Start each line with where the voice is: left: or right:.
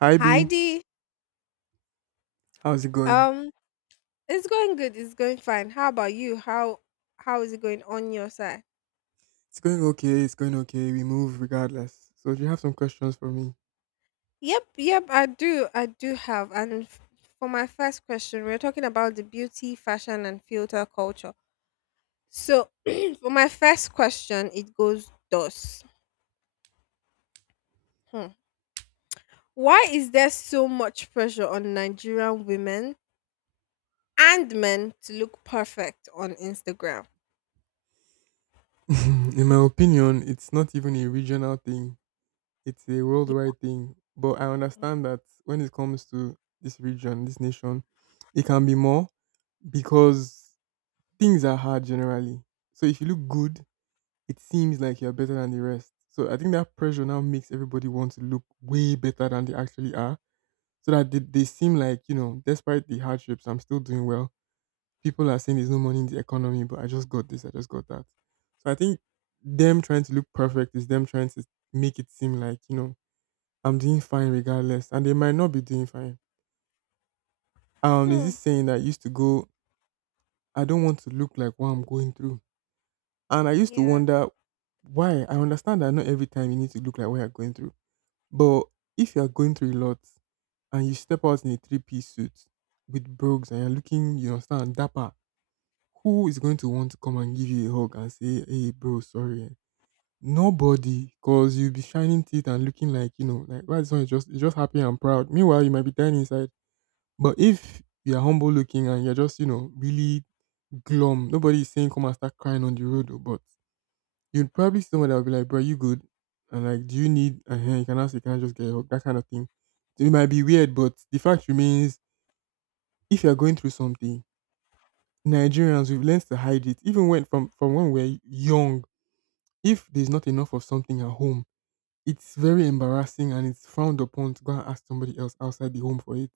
right: Hi
left: Hi
right: B,
left: Dee.
right: how's it going?
left: Um, it's going good. It's going fine. How about you? How is it going on your side?
right: It's going okay, it's going okay. We move regardless. So, do you have some questions for me?
left: Yep, yep. I do. I do have. For my first question, we're talking about the beauty, fashion, and filter culture. So for my first question, it goes thus: hmm. Why is there so much pressure on Nigerian women and men to look perfect on Instagram?
right: In my opinion, it's not even a regional thing, it's a worldwide thing. But I understand that when it comes to this region, this nation, it can be more because things are hard generally. So, if you look good, it seems like you're better than the rest. So, I think that pressure now makes everybody want to look way better than they actually are so that they seem like, you know, despite the hardships, I'm still doing well. People are saying there's no money in the economy, but I just got this, I just got that. So I think them trying to look perfect is them trying to make it seem like, you know, I'm doing fine regardless. And they might not be doing fine. There's
left: Hmm.
right: this saying that used to go, I don't want to look like what I'm going through. And I used to
left: Yeah.
right: wonder why. I understand that not every time you need to look like what you're going through. But if you're going through a lot and you step out in a three-piece suit with brogues and you're looking, you understand, dapper, who is going to want to come and give you a hug and say, "Hey, bro, sorry"? Nobody, cause you'll be shining teeth and looking like, you know, like why this one is just happy and proud. Meanwhile, you might be dying inside. But if you're humble looking and you're just, you know, really glum, nobody is saying come and start crying on the road. Though. But you'd probably see someone that will be like, "Bro, you good?" And like, "Do you need a hand?" You can ask. You can just get a hug. That kind of thing. So, it might be weird, but the fact remains: if you're going through something, Nigerians, we've learned to hide it. Even when from when we're young, if there's not enough of something at home, it's very embarrassing and it's frowned upon to go and ask somebody else outside the home for it.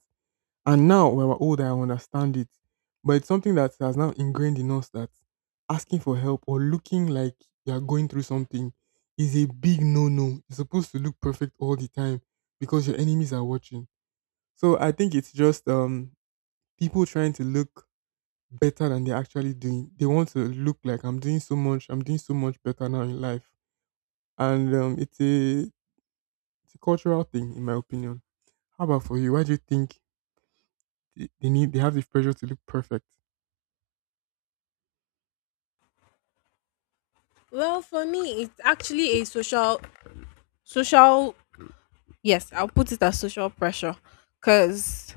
right: And now when we're older, I understand it. But it's something that has now ingrained in us that asking for help or looking like you're going through something is a big no no. You're supposed to look perfect all the time because your enemies are watching. So I think it's just people trying to look better than they're actually doing. They want to look like I'm doing so much, I'm doing so much better now in life, and it's a cultural thing, in my opinion. How about for you? Why do you think they have the pressure to look perfect?
left: Well, for me, it's actually a social yes, I'll put it as social pressure because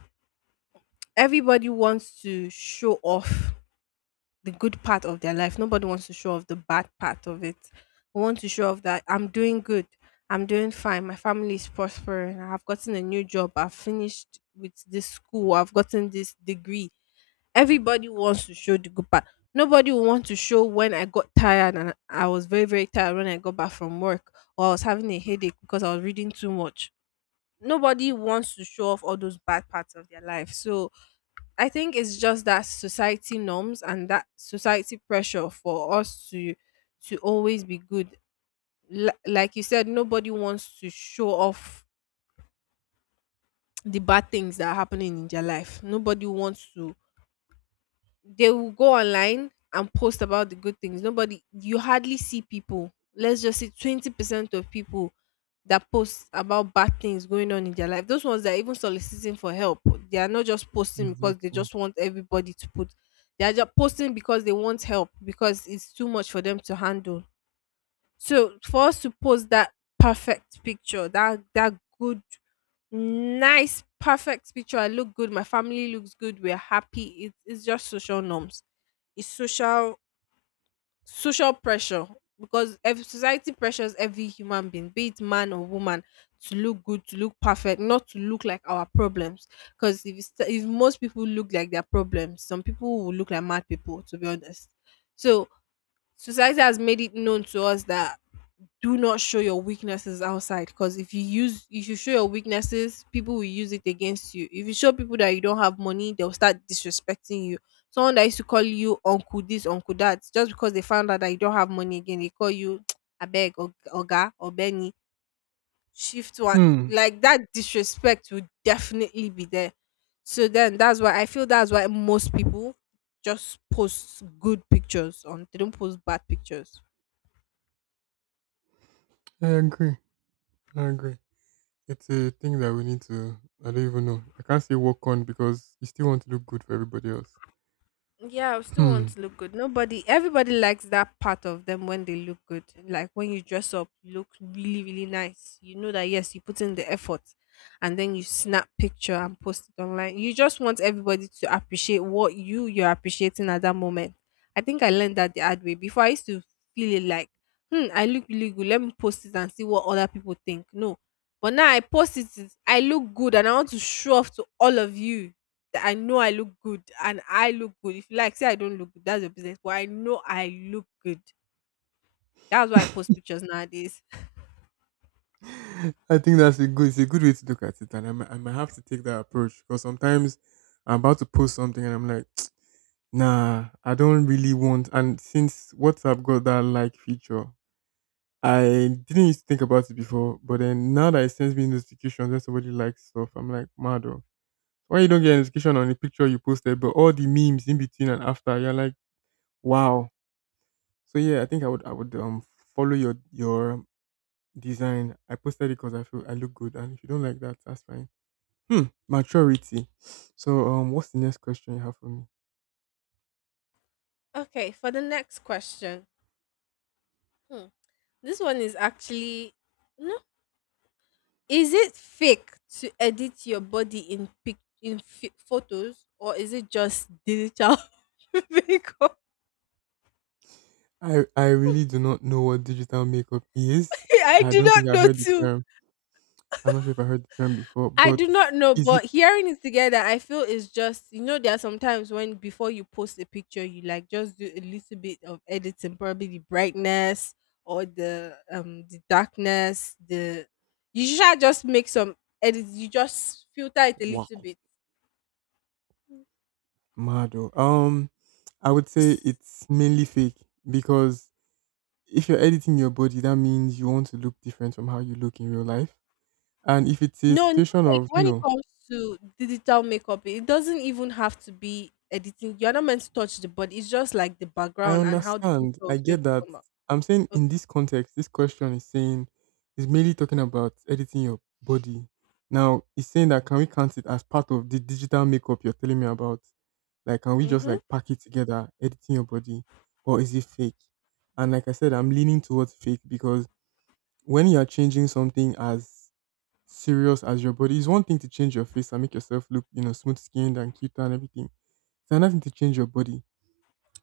left: everybody wants to show off the good part of their life. Nobody wants to show off the bad part of it. We want to show off that I'm doing good, I'm doing fine, my family is prospering, I've gotten a new job, I've finished with this school, I've gotten this degree. Everybody wants to show the good part. Nobody will want to show when I got tired and I was very, very tired when I got back from work or I was having a headache because I was reading too much, nobody wants to show off all those bad parts of their life. So I think it's just that society norms and that society pressure for us to always be good. Like you said, nobody wants to show off the bad things that are happening in their life. Nobody wants to, they will go online and post about the good things. Nobody, you hardly see people. Let's just say 20% of people that post about bad things going on in their life. Those ones that are even soliciting for help, they are not just posting because they
right: Exactly.
left: just want everybody to put. They are just posting because they want help because it's too much for them to handle. So for us to post that perfect picture, that good, nice, perfect picture. I look good. My family looks good. We're happy. It's just social norms, is social pressure because society pressures every human being, be it man or woman, to look good, to look perfect, not to look like our problems because if if most people look like their problems, some people will look like mad people, to be honest. So society has made it known to us that do not show your weaknesses outside because if you show your weaknesses, people will use it against you. If you show people that you don't have money, they'll start disrespecting you. Someone that used to call you uncle this, uncle that, just because they found out that you don't have money again, they call you abeg oga or benny, shift one,
right: Hmm.
left: like that. Disrespect will definitely be there. So then that's why most people just post good pictures on, they don't post bad pictures.
right: I agree. I agree. It's a thing that we need to. I don't even know. I can't say work on because you still want to look good for everybody else.
left: Yeah, I still
right: Hmm.
left: want to look good. Nobody, everybody likes that part of them when they look good. Like when you dress up, you look really, really nice. You know that, yes, you put in the effort and then you snap picture and post it online. You just want everybody to appreciate what you're appreciating at that moment. I think I learned that the hard way. Before I used to feel it like, hmm, I look really good. Let me post it and see what other people think. No. But now I post it, I look good and I want to show off to all of you. I know I look good and I look good. If you like, say I don't look good, that's your business. But I know I look good. That's why I post pictures nowadays.
right: I think that's a good. It's a good way to look at it, and I might have to take that approach because sometimes I'm about to post something and I'm like, nah, I don't really want. And since WhatsApp got that like feature, I didn't used to think about it before, but then now that it sends me notifications when somebody likes stuff, I'm like, mad oh. Why you don't get a notification on the picture you posted, but all the memes in between and after, you're like, wow. So yeah, I think I would follow your design. I posted it because I feel I look good, and if you don't like that, that's fine. Hmm, maturity. So what's the next question you have for me?
left: Okay, for the next question. Hmm. This one is actually, no. Is it fake to edit your body in photos, or is it just digital makeup?
right: I really do not know what digital makeup is.
left: I
right: I
left: do
right: don't think
left: not
right: I've
left: know
right: heard the
left: too.
right: term. I'm not sure if I heard the term before,
left: I
right: but
left: do not know,
right: is it
left: but hearing it together, I feel is just, you know, there are sometimes when before you post a picture, you like just do a little bit of editing, probably the brightness or the the darkness. The you should just make some edits. You just filter it a
right: wow?
left: little bit.
right: Mad oh. I would say
left: S-
right: it's mainly fake because if you're editing your body, that means you want to look different from how you look in real life. And if it's a
left: No,
right: situation
left: normally
right: of, you
left: when it
right: know,
left: comes to digital makeup, it doesn't even have to be editing. You're not meant to touch the body. It's just like the
right: I
left: background and how the
right: understand,
left: picture
right: I
left: is going
right: get that.
left: to come up.
right: I'm saying in
left: Okay.
right: this context, this question is saying, is mainly talking about editing your body. Now, it's saying that can we count it as part of the digital makeup you're telling me about? Like, can we just
left: Mhm.
right: like pack it together, editing your body, or is it fake? And like I said, I'm leaning towards fake because when you are changing something as serious as your body, it's one thing to change your face and make yourself look, you know, smooth skinned and cute and everything. It's another thing to change your body.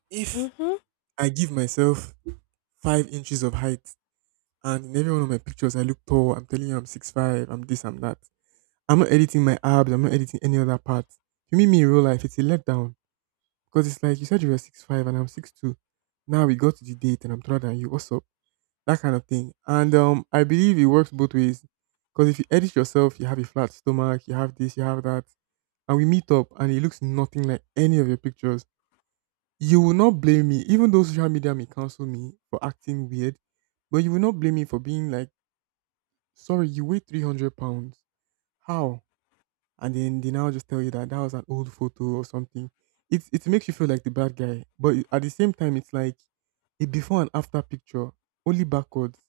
right: If
left: Mhm.
right: I give myself 5 inches of height and in every one of my pictures I look tall, I'm telling you I'm 6'5", I'm this, I'm that. I'm not editing my abs, I'm not editing any other part. If you meet me in real life, it's a letdown. Because it's like you said you were 6'5" and I'm 6'2". Now we got to the date and I'm taller than you also. That kind of thing. And I believe it works both ways because if you edit yourself, you have a flat stomach, you have this, you have that, and we meet up and it looks nothing like any of your pictures. You will not blame me, even though social media may cancel me for acting weird, but you will not blame me for being like, sorry, you weigh 300 pounds. How? And then they now just tell you that that was an old photo or something. It makes you feel like the bad guy. But at the same time, it's like a before and after picture, only backwards.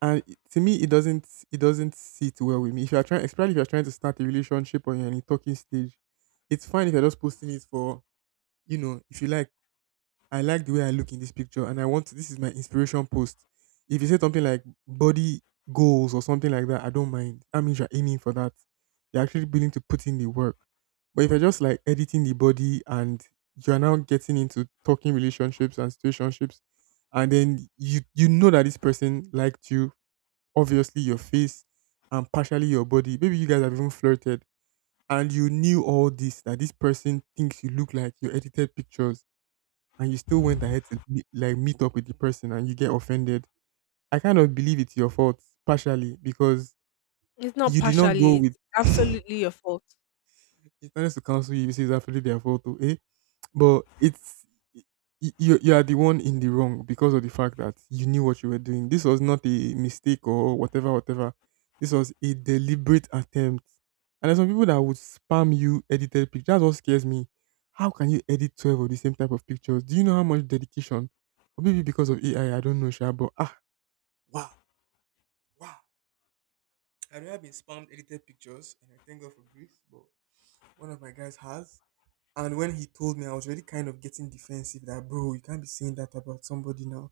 right: And to me, it doesn't sit well with me. If you're trying, especially if you're trying to start a relationship or you're in a talking stage, it's fine if you're just posting it for, you know, if you like. I like the way I look in this picture, and I want to, this is my inspiration post. If you say something like body goals or something like that, I don't mind. That means you're aiming for that. You're actually willing to put in the work. But if you're just like editing the body and you're now getting into talking relationships and situationships, and then you know that this person liked you, obviously your face and partially your body. Maybe you guys have even flirted and you knew all this, that this person thinks you look like your edited pictures and you still went ahead to meet up with the person and you get offended. I kind of believe it's your fault partially because
left: It's not
right: you did not go
left: partially,
right: with
left: it's absolutely your fault.
right: he tends to counsel you. He says, absolutely their fault, too, eh? But it's y- you. You are the one in the wrong because of the fact that you knew what you were doing. This was not a mistake or whatever, whatever. This was a deliberate attempt. And there's some people that would spam you edited pictures. That's what scares me. How can you edit 12 of the same type of pictures? Do you know how much dedication? Or maybe because of AI, I don't know, Sha. But ah, wow, wow. I've never been spammed edited pictures, and I thank God for grace. But one of my guys has. And when he told me, I was already kind of getting defensive that, bro, you can't be saying that about somebody now.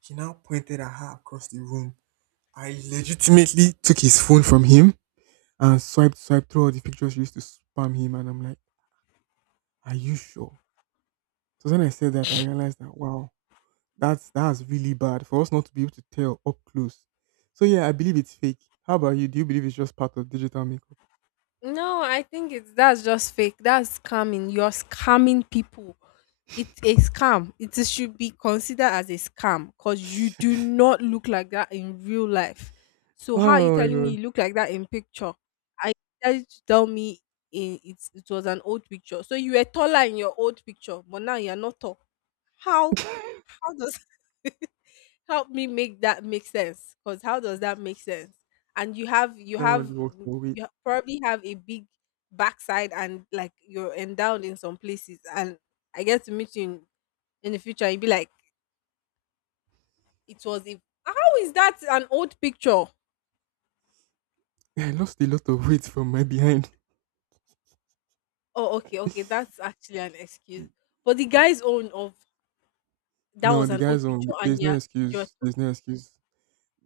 right: He now pointed at her across the room. I legitimately took his phone from him and swiped through all the pictures she used to spam him. And I'm like, are you sure? So when I said that, I realized that, wow, that's really bad for us not to be able to tell up close. So yeah, I believe it's fake. How about you? Do you believe it's just part of digital makeup?
left: No, I think it's that's just fake. That's scamming. You're scamming people. It's a scam. It is- should be considered as a scam because you do not look like that in real life. So how are you
right: Oh my
left: telling me
right: god,
left: you look like that in picture? I tell you to tell me in, it's it was an old picture. So you were taller in your old picture, but now you're not tall. How how does help me make that make sense, because how does that make sense? And you have you
right: that one
left: have
right: really works for weight.
left: you ha- probably have a big backside and like you're endowed in some places, and I get to meet you in the future, you'd be like it was a, how is that an old picture?
right: I lost a lot of weight from my behind.
left: Oh, okay, okay, that's actually an excuse. But the guy's own of that
right: No,
left: was
right: the
left: an
right: guy's
left: old
right: on.
left: picture,
right: There's
left: and
right: no
left: yeah, you're
right: excuse. There's no excuse.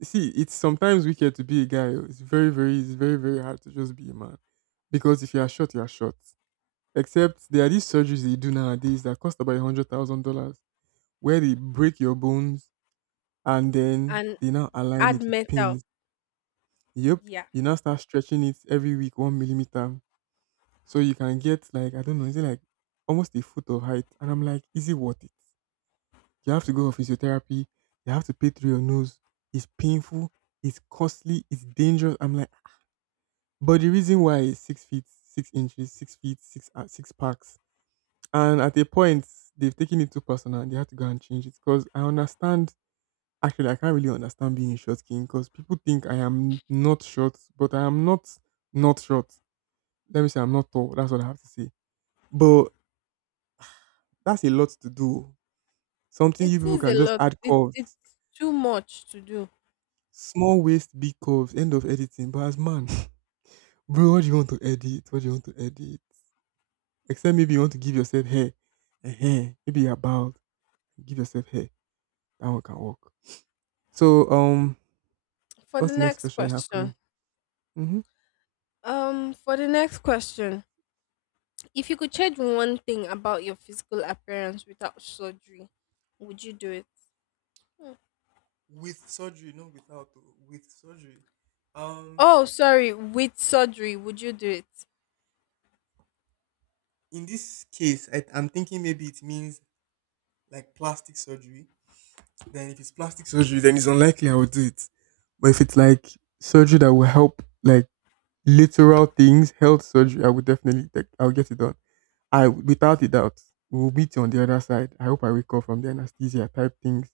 right: See, it's sometimes wicked to be a guy oh. It's it's very, very hard to just be a man. Because if you are short, you are short. Except there are these surgeries they do nowadays that cost about $100,000, where they break your bones and then
left: and
right: they now align
left: add
right: it with
left: metal,
right: pins. Yep,
left: yeah.
right: you now start stretching it every week 1 millimeter, so you can get like, I don't know, is it like almost a foot of height? And I'm like, is it worth it? You have to go for physiotherapy. You have to pay through your nose. It's painful. It's costly. It's dangerous. I'm like, but the reason why is six feet, six inches, six feet, six packs. And at a point, they've taken it too personal. They had to go and change it because I understand. Actually, I can't really understand being a short king because people think I am not short, but I am not not short. Let me say I'm not tall. That's what I have to say. But that's a lot to do. Something
left: It
right: you people
left: is a
right: can just
left: lot,
right: add
left: it,
right: curves.
left: it's too much to do.
right: Small waist, big curves, end of editing. But as man, bro, what do you want to edit? What do you want to edit? Except maybe you want to give yourself hair. Ehen, maybe you're bald. Give yourself hair. That one can work. So, um,
left: for the
right: what's the next
left: next
right: question you have for me?
left: question
right: Mm-hmm.
left: For the next question, if you could change one thing about your physical appearance without surgery, would you do it? Hmm.
right: With surgery, not without, oh, with surgery. Um,
left: Oh, sorry, with surgery, would you do it?
right: in this case, I'm thinking maybe it means like plastic surgery. Then if it's plastic surgery, then it's unlikely I would do it. But if it's like surgery that will help, like literal things, health surgery, I would definitely like I'll get it done. I without a doubt we'll meet you on the other side. I hope I wake up from the anesthesia type things.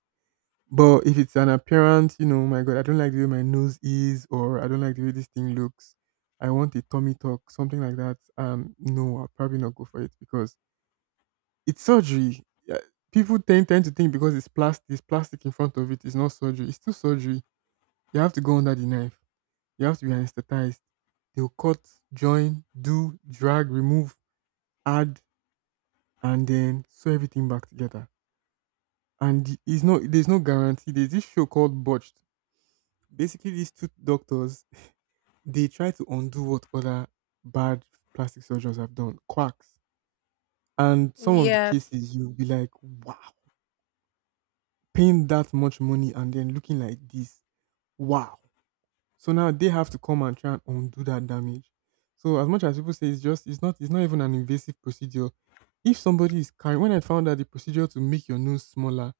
right: But if it's an appearance, oh my God, I don't like the way my nose is, or I don't like the way this thing looks. I want a tummy talk, something like that. No, I'll probably not go for it because it's surgery. Yeah, people tend to think because it's plastic in front of it, it's not surgery. It's still surgery. You have to go under the knife. You have to be anesthetized. They'll cut, join, do, drag, remove, add, and then sew everything back together. And it's no, there's no guarantee. There's this show called Botched. Basically, these two doctors they try to undo what other bad plastic surgeons have done, quacks. And some of the
left: Yes.
right: cases you'll be like, wow, paying that much money and then looking like this, wow. So now they have to come and try and undo that damage. So as much as people say it's just it's not even an invasive procedure. If somebody is carrying when I found out the procedure to make your nose smaller,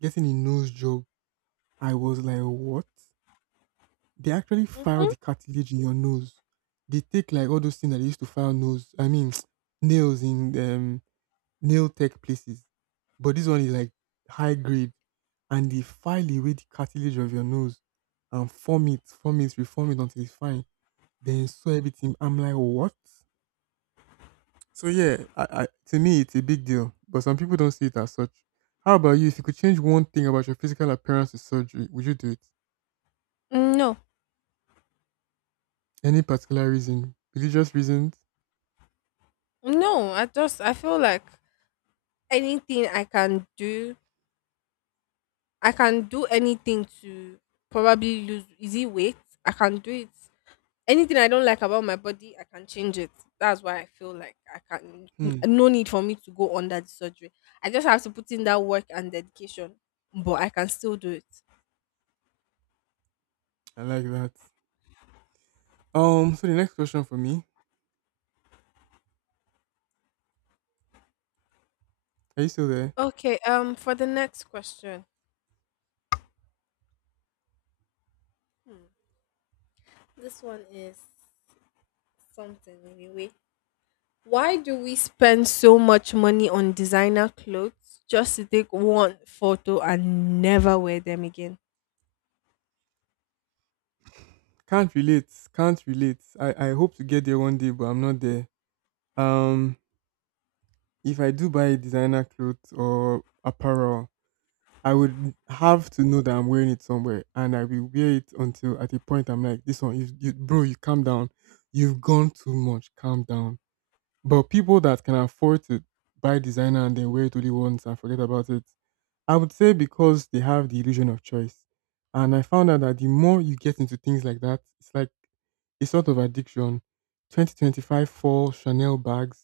right: getting a nose job, I was like, what? They actually file
left: Mm-hmm.
right: the cartilage in your nose. They take like all those things that they used to file nose, I mean nails in nail tech places. But this one is like high grade and they file away the cartilage of your nose and form it, reform it until it's fine. Then saw everything. I'm like, what? So yeah, to me it's a big deal, but some people don't see it as such. How about you? If you could change one thing about your physical appearance with surgery, would you do it?
left: No,
right: Any particular reason? Religious reasons?
left: no. I feel like anything I can do anything to probably lose. Is it weight? I can do it. Anything I don't like about my body, I can change it. That's why I feel like I can.
right: Hmm,
left: No need for me to go under the surgery. I just have to put in that work and dedication, but I can still do it.
right: I like that. So the next question for me. Are you still there?
left: Okay. For the next question, this one is something anyway. Why do we spend so much money on designer clothes just to take one photo and never wear them again?
right: Can't relate. Can't relate. I hope to get there one day, but I'm not there. Um, if I do buy designer clothes or apparel, I would have to know that I'm wearing it somewhere, and I will wear it until at a point I'm like, "This one, you bro, you calm down. You've gone too much. Calm down." But people that can afford to buy designer and then wear it only once and forget about it, I would say because they have the illusion of choice. And I found out that the more you get into things like that, it's like a sort of addiction. 2025 fall Chanel bags,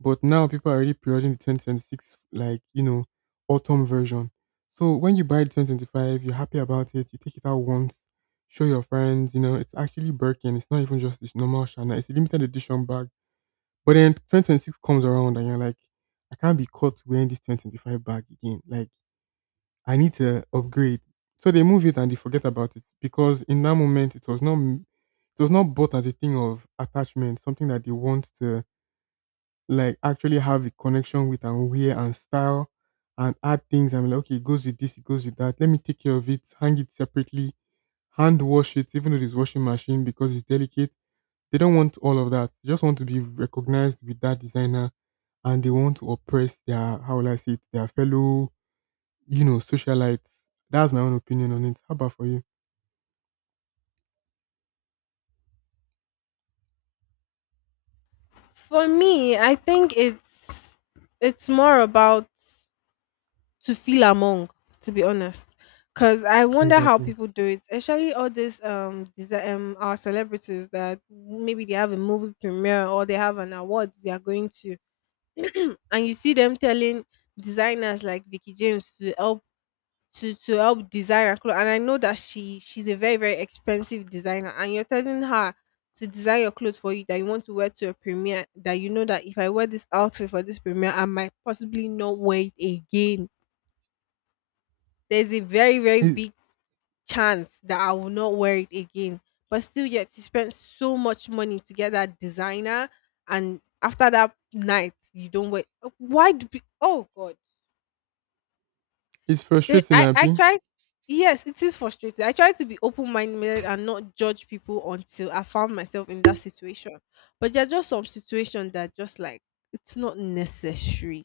right: but now people are already pre-ordering the 2026 like autumn version. So when you buy the 2025, you're happy about it. You take it out once, show your friends. You know it's actually Birkin. It's not even just this normal Chanel. It's a limited edition bag. But then 2026 comes around and you're like, I can't be caught wearing this 2025 bag again. Like I need to upgrade. So they move it and they forget about it because in that moment it was not bought as a thing of attachment, something that they want to like actually have a connection with and wear and style and add things. I'm like, okay, it goes with this, it goes with that. Let me take care of it, hang it separately, hand wash it, even though there's washing machine because it's delicate. They don't want all of that. They just want to be recognized with that designer and they want to oppress their how will I say it, their fellow socialites. That's my own opinion on it. How about for you?
left: For me, I think it's more about to feel among, to be honest, because I wonder how
right: Exactly.
left: people do it, especially all these our celebrities that maybe they have a movie premiere or they have an award they are going to and you see them telling designers like Vicky James to help to help design her clothes. And I know that she's a very, very expensive designer, and you're telling her to design your clothes for you that you want to wear to a premiere, that you know that if I wear this outfit for this premiere, I might possibly not wear it again. There's a very, very
right: It,
left: big chance that I will not wear it again. But still, yet you spent so much money to get that designer, and after that night, you don't wear. Why do? Be, oh God.
right: it's frustrating,
left: I
right: Abby.
left: try. Yes, it is frustrating. I try to be open minded and not judge people until I found myself in that situation. But there are just some situations that just like it's not necessary.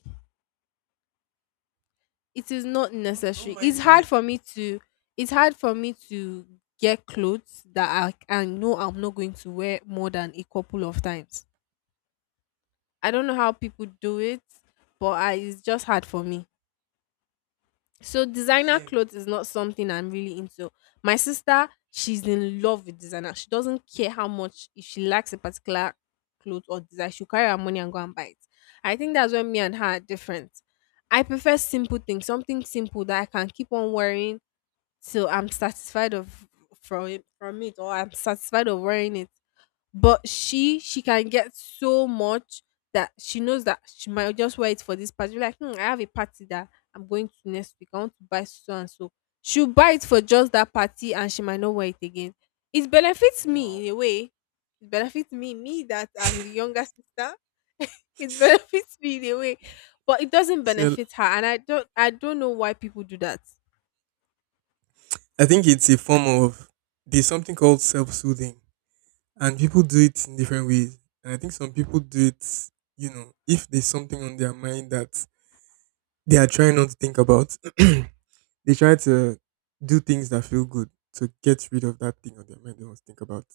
left: It is not necessary. It's hard for me to get clothes that I know I'm not going to wear more than a couple of times. I don't know how people do it, but I, it's just hard for me. So designer clothes is not something I'm really into. My sister, she's in love with designer. She doesn't care how much, if she likes a particular clothes or design, she'll carry her money and go and buy it. I think that's where me and her are different. I prefer simple things, something simple that I can keep on wearing so I'm satisfied of from it, or I'm satisfied of wearing it. But she can get so much that she knows that she might just wear it for this party. Be like, hmm, I have a party that I'm going to next week. I want to buy so and so. She'll buy it for just that party and she might not wear it again. It benefits me
right: Wow.
left: in a way. It benefits me, me that I'm the younger sister. It benefits me in a way. But it doesn't
right: So
left: benefit her. And I don't know why people do that.
right: I think it's a form of there's something called self-soothing, and people do it in different ways. And I think some people do it, you know, if there's something on their mind that they are trying not to think about, they try to do things that feel good to get rid of that thing on their mind they want to think about.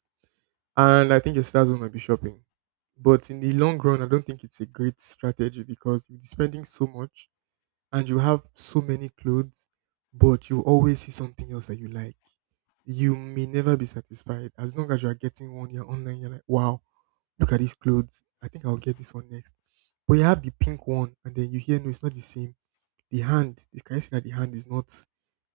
right: And I think your stars might be shopping. But in the long run, I don't think it's a great strategy because you'll be spending so much and you have so many clothes, but you always see something else that you like. You may never be satisfied as long as you are getting one. You're online. You're like, wow, look at these clothes. I think I'll get this one next. But you have the pink one, and then you hear, no, it's not the same. Can you see that the hand is not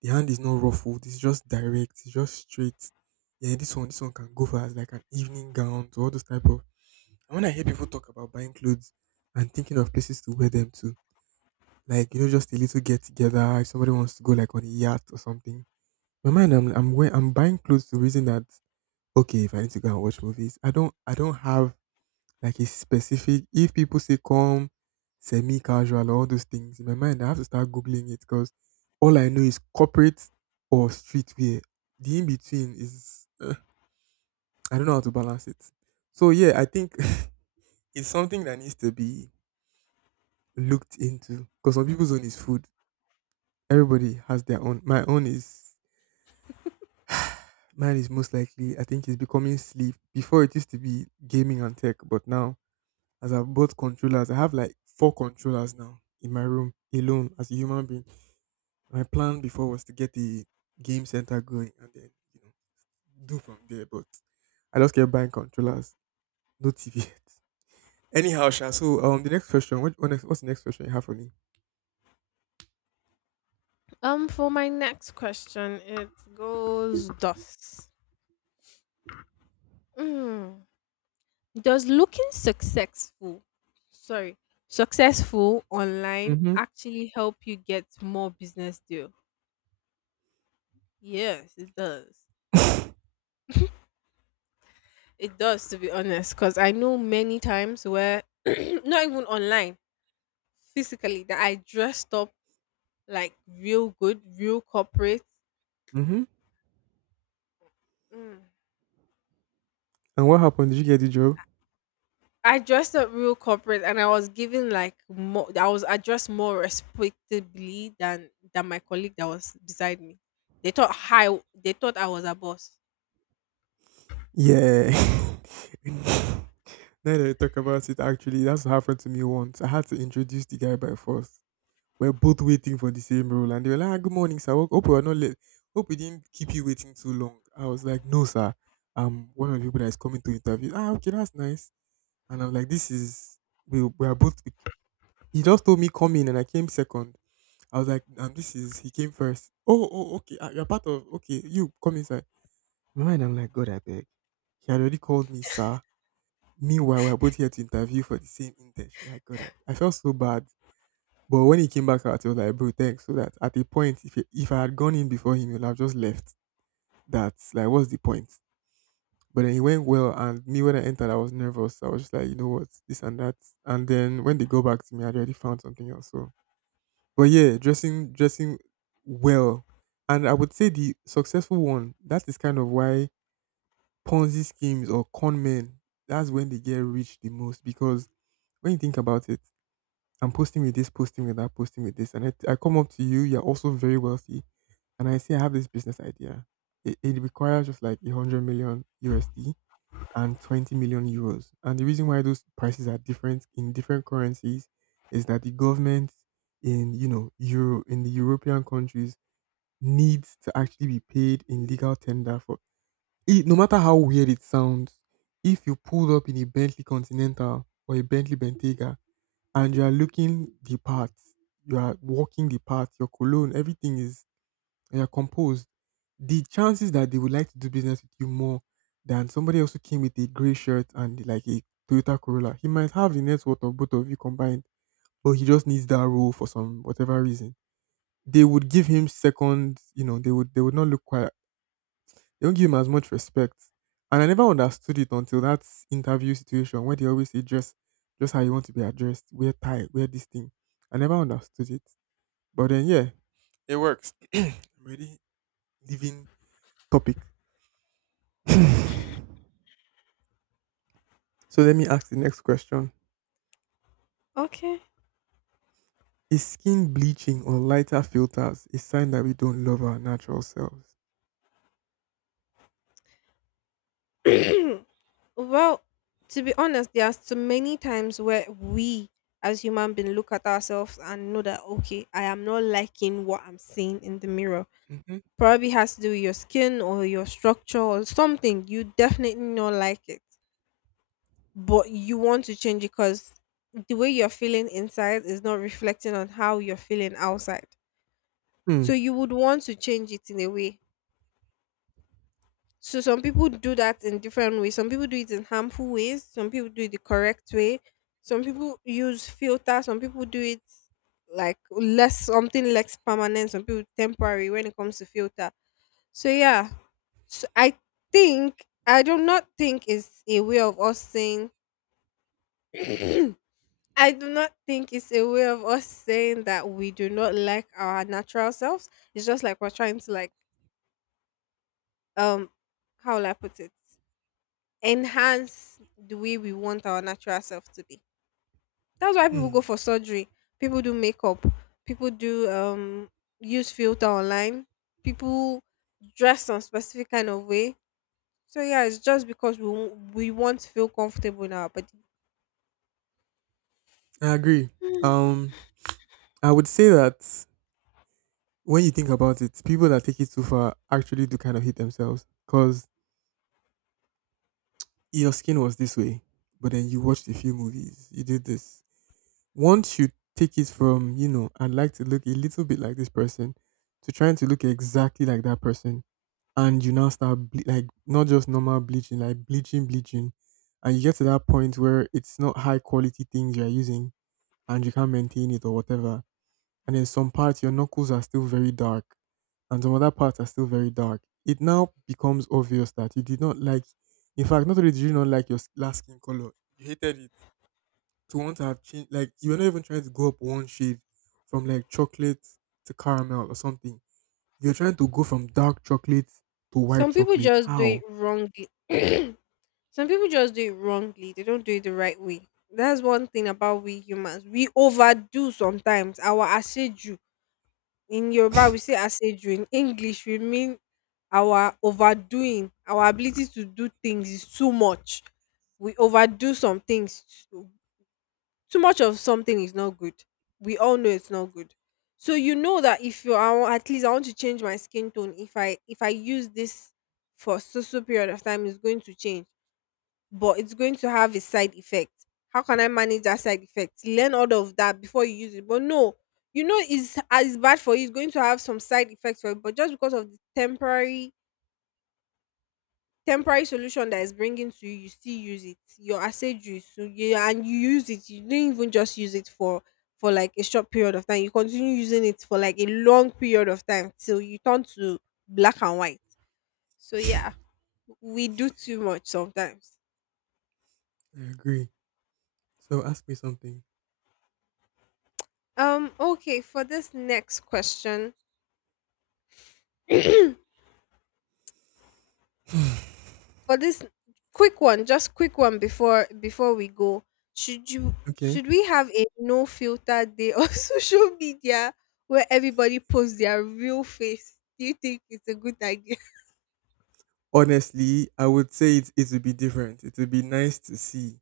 right: ruffled, it's just direct, it's just straight. Yeah, this one can go for as like an evening gown to all those type of and when I hear people talk about buying clothes and thinking of places to wear them to, like, you know, just a little get together, if somebody wants to go like on a yacht or something. My mind I'm I'm buying clothes to reason that okay, if I need to go and watch movies, I don't have like it's specific. If people say come semi casual or all those things, in my mind, I have to start Googling it because all I know is corporate or streetwear. The in between is, I don't know how to balance it. So, yeah, I think it's something that needs to be looked into because some people's own is food. Everybody has their own. Mine is most likely, I think it's becoming sleep. Before it used to be gaming and tech, but now as I've bought controllers. I have like 4 controllers now in my room alone as a human being. My plan before was to get a game center going and then, you know, do from there. But I just kept buying controllers, no TV yet. Anyhow, Sha, the next question, what's the next question you have for me?
left: For my next question, it goes thus. Mm. Does looking successful, sorry, successful online
right: Mm-hmm.
left: actually help you get more business deal? Yes, it does. It does, to be honest, because I know many times where, not even online, physically, that I dressed up like real good, real corporate.
right: Mm-hmm.
left: Mm.
right: And what happened? Did you get the job?
left: I dressed up real corporate, and I was given like more. I was addressed more respectably than my colleague that was beside me. They thought high. They thought I was a boss.
right: Yeah. Now that I talk about it, actually, that's what happened to me once. I had to introduce the guy by force. We're both waiting for the same role, and they were like, ah, "Good morning, sir. Hope we are not late. Hope we didn't keep you waiting too long." I was like, "No, sir. I'm one of the people that is coming to interview." Ah, okay, that's nice. And I was like, "This is we are both." He just told me come in, and I came second. I was like, "And this is he came first. Oh, oh, okay. You're part of okay. You come inside." In my mind, I'm like, "God, I beg." He had already called me, sir. Meanwhile, we're both here to interview for the same internship. Like, God, I felt so bad. But when he came back out, he was like, bro, thanks. So that at a point, if I had gone in before him, he would have just left. That's like, what's the point? But then he went well, and me when I entered, I was nervous. I was just like, you know what, this and that. And then when they go back to me, I already found something else. So, but yeah, dressing well, and I would say the successful one. That is kind of why Ponzi schemes or con men. That's when they get rich the most because when you think about it, I'm posting with this, posting with that, posting with this. And I come up to you, you're also very wealthy. And I say, I have this business idea. It requires just like 100 million USD and 20 million euros. And the reason why those prices are different in different currencies is that the government in, Euro, in the European countries needs to actually be paid in legal tender for it. No matter how weird it sounds, if you pulled up in a Bentley Continental or a Bentley Bentayga and you are looking the part, you are walking the part, your cologne, everything is and you're composed. The chances that they would like to do business with you more than somebody else who came with a grey shirt and like a Toyota Corolla. He might have the net worth of both of you combined, but he just needs that role for some whatever reason. They would give him second, they would not look quite. They don't give him as much respect. And I never understood it until that interview situation where they always say dress just how you want to be addressed, wear tie, wear this thing. I never understood it. But then yeah, it works. I'm already leaving topic. So let me ask the next question.
left: Okay.
right: Is skin bleaching or lighter filters a sign that we don't love our natural selves?
left: well, to be honest, there are so many times where we as human beings look at ourselves and know that okay, I am not liking what I'm seeing in the mirror.
right: Hmm.
left: Probably has to do with your skin or your structure or something. You definitely not like it. But you want to change it because the way you're feeling inside is not reflecting on how you're feeling outside.
right: Hmm.
left: So you would want to change it in a way. So some people do that in different ways. Some people do it in harmful ways. Some people do it the correct way. Some people use filter. Some people do it like less something less permanent. Some people temporary when it comes to filter. So yeah, so I think I do not think it's a way of us saying I do not think it's a way of us saying that we do not like our natural selves. It's just like we're trying to like um how will I put it? Enhance the way we want our natural self to be. That's why people go
right: Hmm.
left: for surgery. People do makeup. People do use filter online. People dress on specific kind of way. So yeah, it's just because we want to feel comfortable in our body.
right: I agree.
left: Mm.
right: Um, I would say that when you think about it, people that take it too far actually do kind of hate themselves because your skin was this way, but then you watched a few movies, you did this. Once you take it from, I'd like to look a little bit like this person to trying to look exactly like that person, and you now start like not just normal bleaching, like bleaching, bleaching, and you get to that point where it's not high quality things you're using and you can't maintain it or whatever, and then some parts your knuckles are still very dark and some other parts are still very dark. It now becomes obvious that you did not like. In fact, not only did you not like your last skin color, you hated it to want to have changed. Like, you were not even trying to go up one shade from like chocolate to caramel or something. You're trying to go from dark chocolate to white
left: Some people
right: chocolate.
left: just do it
right: How?
left: wrongly. Some people just do it wrongly. They don't do it the right way. That's one thing about we humans. We overdo sometimes our aseju. In Yoruba, we say aseju. In English, we mean our overdoing. Our ability to do things is too much. We overdo some things. Too too much of something is not good. We all know it's not good. So you know that if you are at least I want to change my skin tone. If I use this for so so period of time, it's going to change but it's going to have a side effect. How can I manage that side effect? Learn all of that before you use it. But no, you know it's as bad for you. It's going to have some side effects for it. But just because of the temporary solution that is bringing to you, you still use it. Your asset so yeah, and you use it. You didn't even just use it for like a short period of time. You continue using it for like a long period of time till you turn to black and white. So
right: I
left: yeah, we do too much sometimes.
right: agree. So ask me something.
left: Okay, for this next question, for this quick one, just quick one before we go. Should you
right: Okay.
left: should we have a no filter day on social media where everybody posts their real face? Do you think it's a good idea?
right: Honestly, I would say it would be different. It would be nice to see.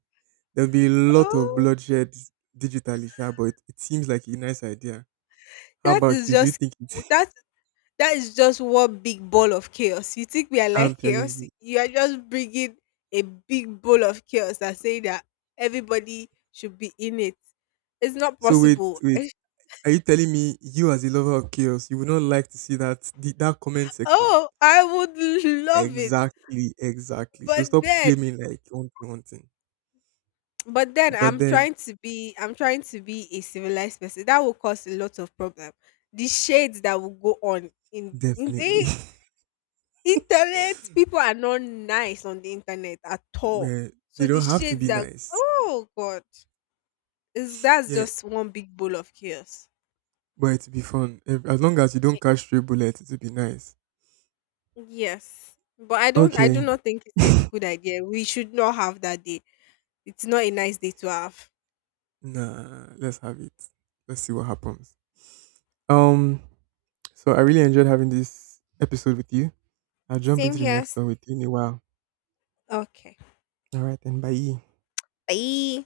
right: There'll be a lot of
left: Oh,
right: bloodshed digitally, sha, but it seems like a nice idea. How
left: that
right: about
left: is
right: you? Do you
left: just
right: think it's?
left: that that is just one big ball of chaos. You think we are
right: I'm
left: like
right: telling
left: chaos?
right: you.
left: You are just bringing a big bowl of chaos and saying that everybody should be in it. It's not
right: So wait,
left: possible.
right: wait. Are you telling me you as a lover of chaos, you would not like to see that comment section?
left: Oh, I would love it.
right: Exactly, exactly. So
left: But
right: stop
left: then,
right: claiming like you want one thing.
left: but then
right: But
left: I'm
right: then
left: trying to be, I'm trying to be a civilized person. That will cause a lot of problem. The shades that will go on in
right: definitely.
left: eh, Internet people are not nice on the internet at all.
right: Where they
left: So the
right: don't have to
left: shades
right: be
left: that
right: nice.
left: oh god, is that's
right: Yeah,
left: just one big bowl of chaos.
right: but it'll be fun. If, As long as you don't catch stray bullets, it'll be nice.
left: Yes, but I don't. I do
right: Okay.
left: not think it's a good idea. We should not have that day. It's not a nice day to have.
right: Nah, let's have it. Let's see what happens. Um, so I really enjoyed having this episode with you. I'll jump
left: Same
right: into the
left: here.
right: next
left: S-
right: one with you in a while.
left: Okay.
right: All right, then bye.
left: Bye.